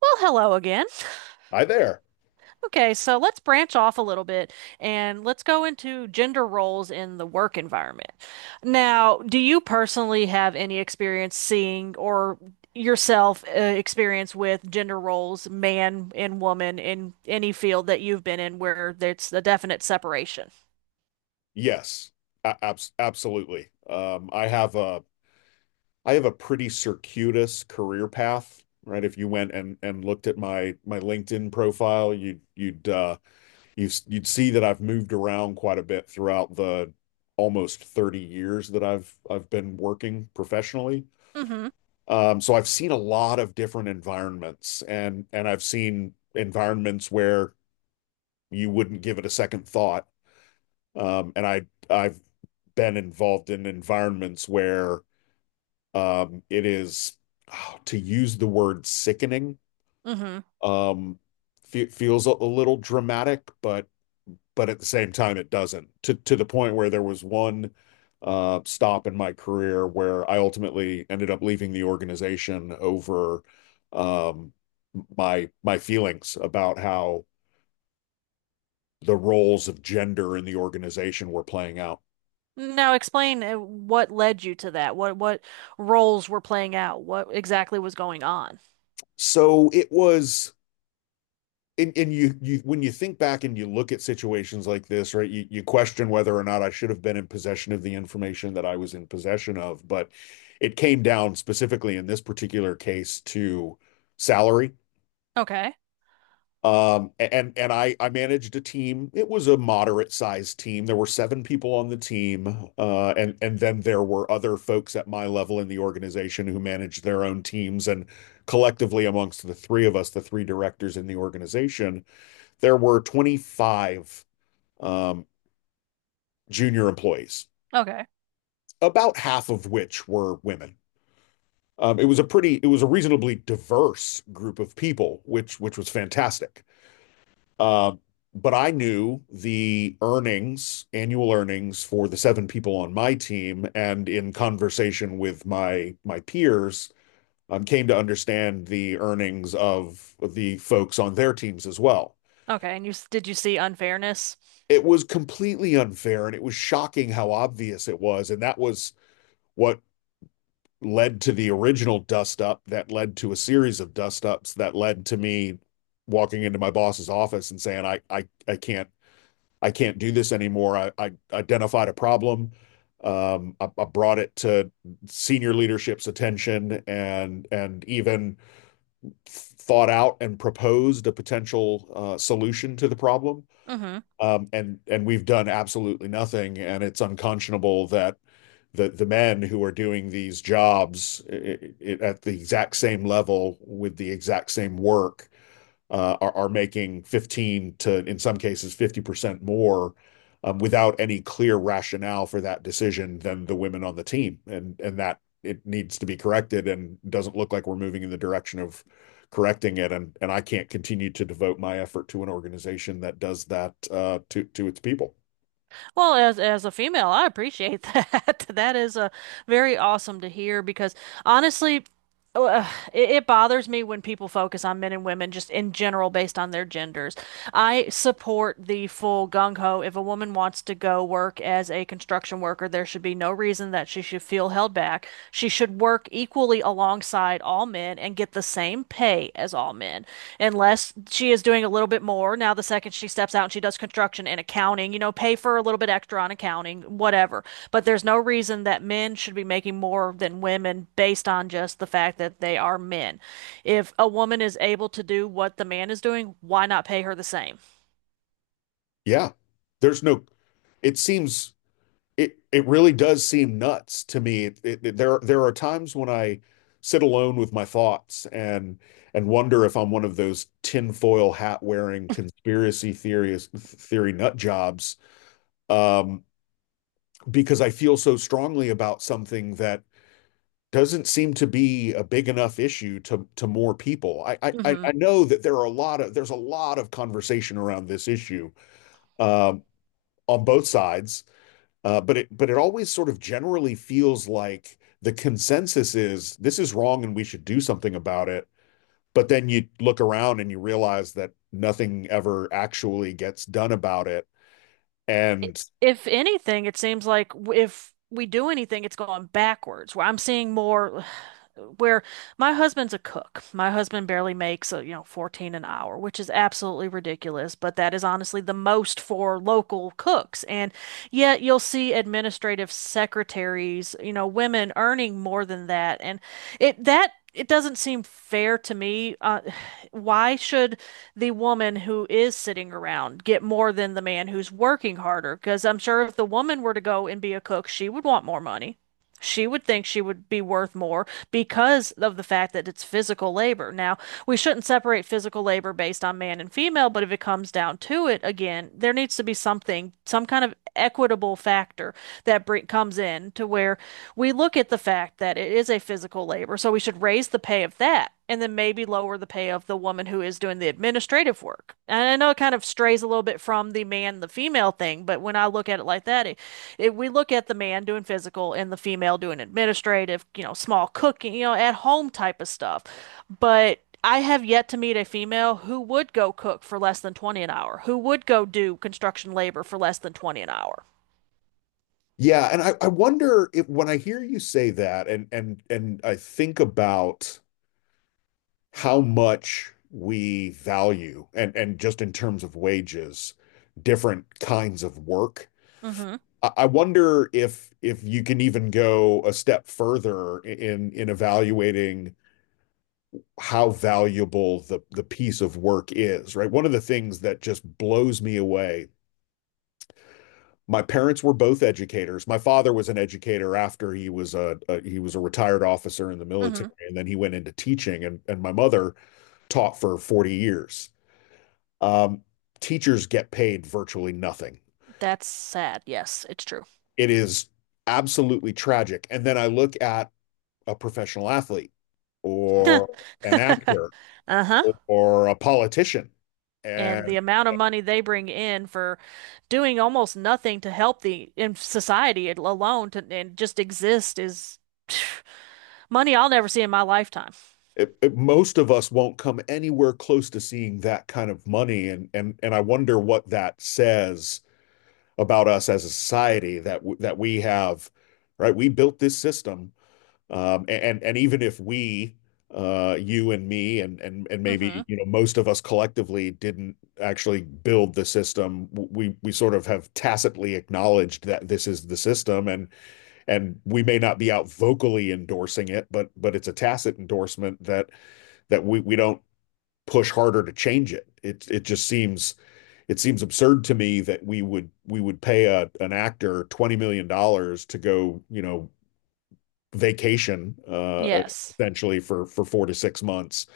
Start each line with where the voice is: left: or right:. right: Well, hello again.
left: Hi there.
right: Okay, so let's branch off a little bit and let's go into gender roles in the work environment. Now, do you personally have any experience seeing or yourself experience with gender roles, man and woman, in any field that you've been in where there's a definite separation?
left: Yes, absolutely. I have a pretty circuitous career path, right? If you went and looked at my LinkedIn profile, you'd see that I've moved around quite a bit throughout the almost 30 years that I've been working professionally.
right: Mm-hmm.
left: So I've seen a lot of different environments, and I've seen environments where you wouldn't give it a second thought. And I've been involved in environments where, it is, oh, to use the word, sickening.
right: Mm-hmm.
left: Um, fe feels a little dramatic, but at the same time it doesn't. To the point where there was one stop in my career where I ultimately ended up leaving the organization over, um, my feelings about how the roles of gender in the organization were playing out.
right: Now, explain what led you to that. What roles were playing out? What exactly was going on?
left: So it was, and you when you think back and you look at situations like this, right, you question whether or not I should have been in possession of the information that I was in possession of. But it came down specifically in this particular case to salary.
right: Okay.
left: And I managed a team. It was a moderate sized team. There were seven people on the team. And Then there were other folks at my level in the organization who managed their own teams, and collectively amongst the three of us, the three directors in the organization, there were 25 um, junior employees,
right: Okay.
left: about half of which were women. It was a reasonably diverse group of people, which was fantastic. Um, but I knew the earnings, annual earnings for the seven people on my team, and in conversation with my peers, came to understand the earnings of the folks on their teams as well.
right: Okay, and you did you see unfairness?
left: It was completely unfair, and it was shocking how obvious it was. And that was what led to the original dust up that led to a series of dust ups that led to me walking into my boss's office and saying, I can't do this anymore. I identified a problem. I brought it to senior leadership's attention, and even thought out and proposed a potential solution to the problem,
right: Hmm.
left: and we've done absolutely nothing. And it's unconscionable that the men who are doing these jobs, I at the exact same level with the exact same work, are making 15 to, in some cases, 50% more, without any clear rationale for that decision, than the women on the team. And that it needs to be corrected, and doesn't look like we're moving in the direction of correcting it. And I can't continue to devote my effort to an organization that does that, to its people.
right: Well, as a female, I appreciate that. That is very awesome to hear because honestly, uh, it bothers me when people focus on men and women just in general based on their genders. I support the full gung ho. If a woman wants to go work as a construction worker, there should be no reason that she should feel held back. She should work equally alongside all men and get the same pay as all men, unless she is doing a little bit more. Now, the second she steps out and she does construction and accounting, you know, pay for a little bit extra on accounting, whatever. But there's no reason that men should be making more than women based on just the fact that they are men. If a woman is able to do what the man is doing, why not pay her the same?
left: Yeah, there's no, it seems. It really does seem nuts to me. It, there are times when I sit alone with my thoughts and wonder if I'm one of those tinfoil hat wearing conspiracy theorist theory nut jobs, um, because I feel so strongly about something that doesn't seem to be a big enough issue to more people. I I, I
right: Hmm.
left: I know that there's a lot of conversation around this issue, um, on both sides. But it always sort of generally feels like the consensus is this is wrong and we should do something about it. But then you look around and you realize that nothing ever actually gets done about it.
right: I-
left: And,
right: If anything, it seems like if we do anything, it's going backwards, where I'm seeing more where my husband's a cook. My husband barely makes, you know, 14 an hour, which is absolutely ridiculous, but that is honestly the most for local cooks. And yet you'll see administrative secretaries, you know, women earning more than that. And it doesn't seem fair to me. Why should the woman who is sitting around get more than the man who's working harder? Because I'm sure if the woman were to go and be a cook, she would want more money. She would think she would be worth more because of the fact that it's physical labor. Now, we shouldn't separate physical labor based on man and female, but if it comes down to it, again, there needs to be something, some kind of equitable factor that comes in to where we look at the fact that it is a physical labor, so we should raise the pay of that and then maybe lower the pay of the woman who is doing the administrative work. And I know it kind of strays a little bit from the man, the female thing, but when I look at it like that, we look at the man doing physical and the female doing administrative, you know, small cooking, you know, at home type of stuff. But I have yet to meet a female who would go cook for less than 20 an hour, who would go do construction labor for less than 20 an hour.
left: yeah, and I wonder if, when I hear you say that, and I think about how much we value, and just in terms of wages, different kinds of work,
right: Hmm.
left: I wonder if you can even go a step further in evaluating how valuable the piece of work is, right? One of the things that just blows me away. My parents were both educators. My father was an educator after he was a retired officer in the
right: Hmm.
left: military, and then he went into teaching. And my mother taught for 40 years. Um, Teachers get paid virtually nothing.
right: That's sad. Yes, it's true.
left: It is absolutely tragic. And then I look at a professional athlete, or an actor,
right: Uh-huh.
left: or a politician.
right: And the
left: And
right: amount of money they bring in for doing almost nothing to help the in society, alone to and just exist is money I'll never see in my lifetime.
left: most of us won't come anywhere close to seeing that kind of money. And I wonder what that says about us as a society, that we have, right? We built this system. And Even if we, you and me, and maybe,
right: Hmm.
left: you know, most of us collectively didn't actually build the system, we sort of have tacitly acknowledged that this is the system, and we may not be out vocally endorsing it, but it's a tacit endorsement that we don't push harder to change it. It just seems absurd to me that we would pay a an actor $20 million to go vacation,
right: Yes.
left: essentially for 4 to 6 months,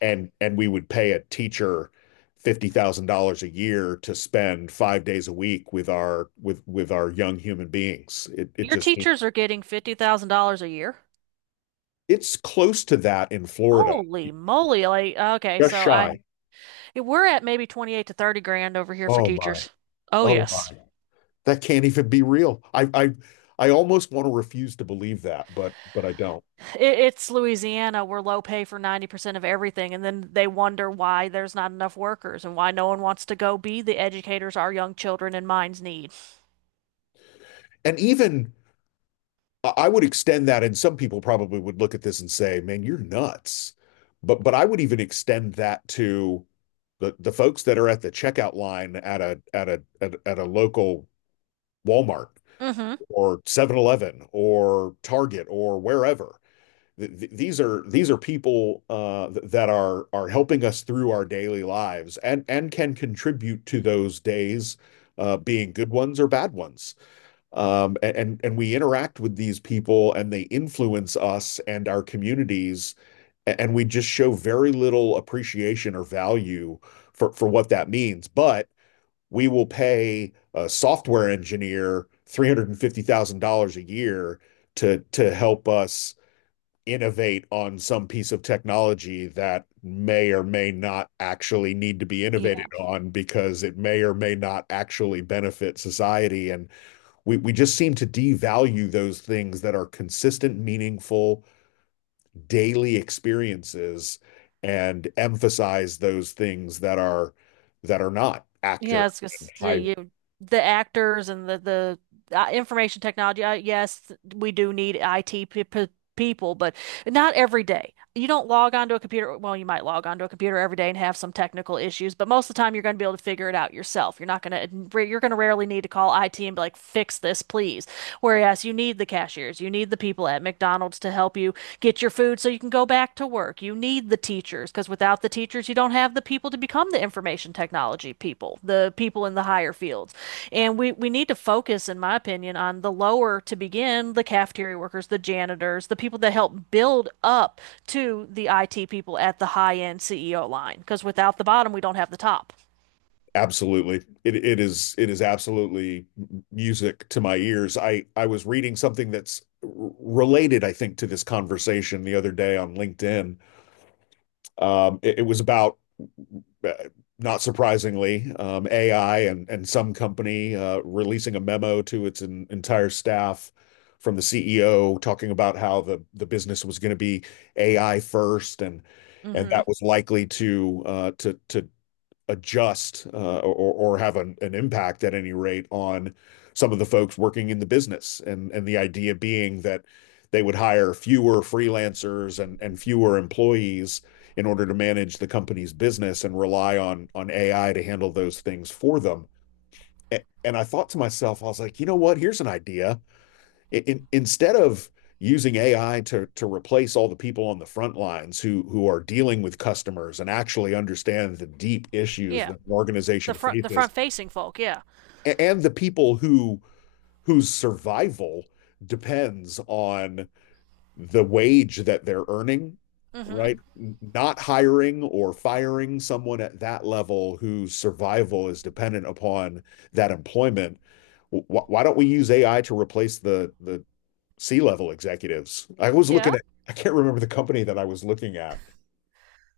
left: and we would pay a teacher $50,000 a year to spend 5 days a week with our young human beings. It it
right: Your
left: just
right: teachers are getting $50,000 a year.
left: it's close to that in Florida,
right: Holy moly. Like, okay,
left: just
right: so I
left: shy.
right: we're at maybe 28 to 30 grand over here for
left: Oh my,
right: teachers. Oh,
left: oh
right: yes.
left: my, that can't even be real. I almost want to refuse to believe that, but I don't.
right: It, it's Louisiana. We're low pay for 90% of everything. And then they wonder why there's not enough workers and why no one wants to go be the educators our young children and minds need.
left: And even I would extend that, and some people probably would look at this and say, "Man, you're nuts." But I would even extend that to the folks that are at the checkout line at a local Walmart,
right: Hmm.
left: or 7-Eleven, or Target, or wherever. These are people, that are helping us through our daily lives, and can contribute to those days, being good ones or bad ones, and we interact with these people, and they influence us and our communities. And we just show very little appreciation or value for what that means. But we will pay a software engineer $350,000 a year to help us innovate on some piece of technology that may or may not actually need to be innovated
right: Yeah.
left: on, because it may or may not actually benefit society. And we just seem to devalue those things that are consistent, meaningful, daily experiences, and emphasize those things that are not
right: Yeah, I
left: actor
right: was gonna
left: and
right: say
left: high.
right: you the actors and the information technology. Yes, we do need IT pe pe people, but not every day. You don't log onto a computer. Well, you might log onto a computer every day and have some technical issues, but most of the time you're going to be able to figure it out yourself. You're not going to You're going to rarely need to call IT and be like, "Fix this, please." Whereas you need the cashiers, you need the people at McDonald's to help you get your food so you can go back to work. You need the teachers because without the teachers, you don't have the people to become the information technology people, the people in the higher fields. And we need to focus, in my opinion, on the lower to begin, the cafeteria workers, the janitors, the people that help build up to the IT people at the high end CEO line. Because without the bottom, we don't have the top.
left: Absolutely. It is absolutely music to my ears. I was reading something that's related, I think, to this conversation the other day on LinkedIn. It was about, uh, not surprisingly, AI, and some company, releasing a memo to its entire staff from the CEO, talking about how the business was going to be AI first, and that
right: Mm-hmm.
left: was likely to adjust, or have an impact at any rate on some of the folks working in the business. And the idea being that they would hire fewer freelancers and fewer employees in order to manage the company's business, and rely on AI to handle those things for them. And I thought to myself, I was like, you know what? Here's an idea. Instead of using AI to replace all the people on the front lines, who are dealing with customers and actually understand the deep issues
right: Yeah.
left: that an
right: The
left: organization
right: front,
left: faces,
right: facing folk, yeah.
left: and the people whose survival depends on the wage that they're earning,
right: Mm-hmm.
left: right? Not hiring or firing someone at that level whose survival is dependent upon that employment. Why don't we use AI to replace the C-level executives? I was
right: Yeah.
left: looking at, I can't remember the company that I was looking at,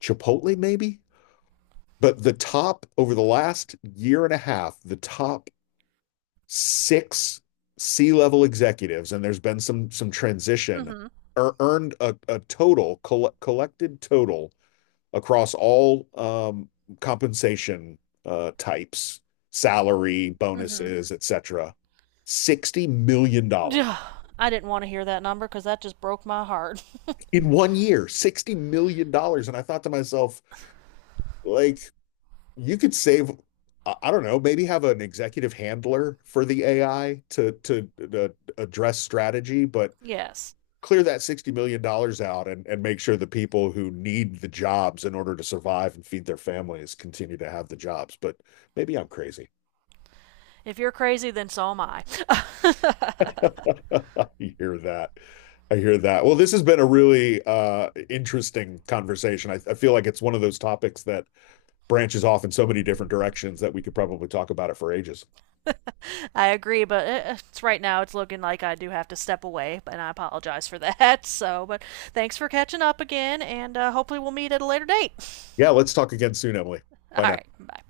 left: Chipotle maybe, but the top, over the last year and a half, the top six C-level executives, and there's been some transition,
right: Mm-hmm.
left: earned a total collected total across all, compensation, types, salary,
right: Mm-hmm.
left: bonuses, etc. $60 million dollars.
right: I didn't want to hear that number because that just broke my heart.
left: In one year, $60 million dollars. And I thought to myself, like, you could save, I don't know, maybe have an executive handler for the AI to address strategy, but
right: Yes.
left: clear that $60 million dollars out, and make sure the people who need the jobs in order to survive and feed their families continue to have the jobs. But maybe I'm crazy.
right: If you're crazy, then so am I.
left: I hear that. I hear that. Well, this has been a really interesting conversation. I feel like it's one of those topics that branches off in so many different directions that we could probably talk about it for ages.
right: I agree, but it's right now it's looking like I do have to step away, and I apologize for that. So, but thanks for catching up again, and hopefully we'll meet at a later date.
left: Yeah, let's talk again soon, Emily. Bye
right: All
left: now.
right: right, bye.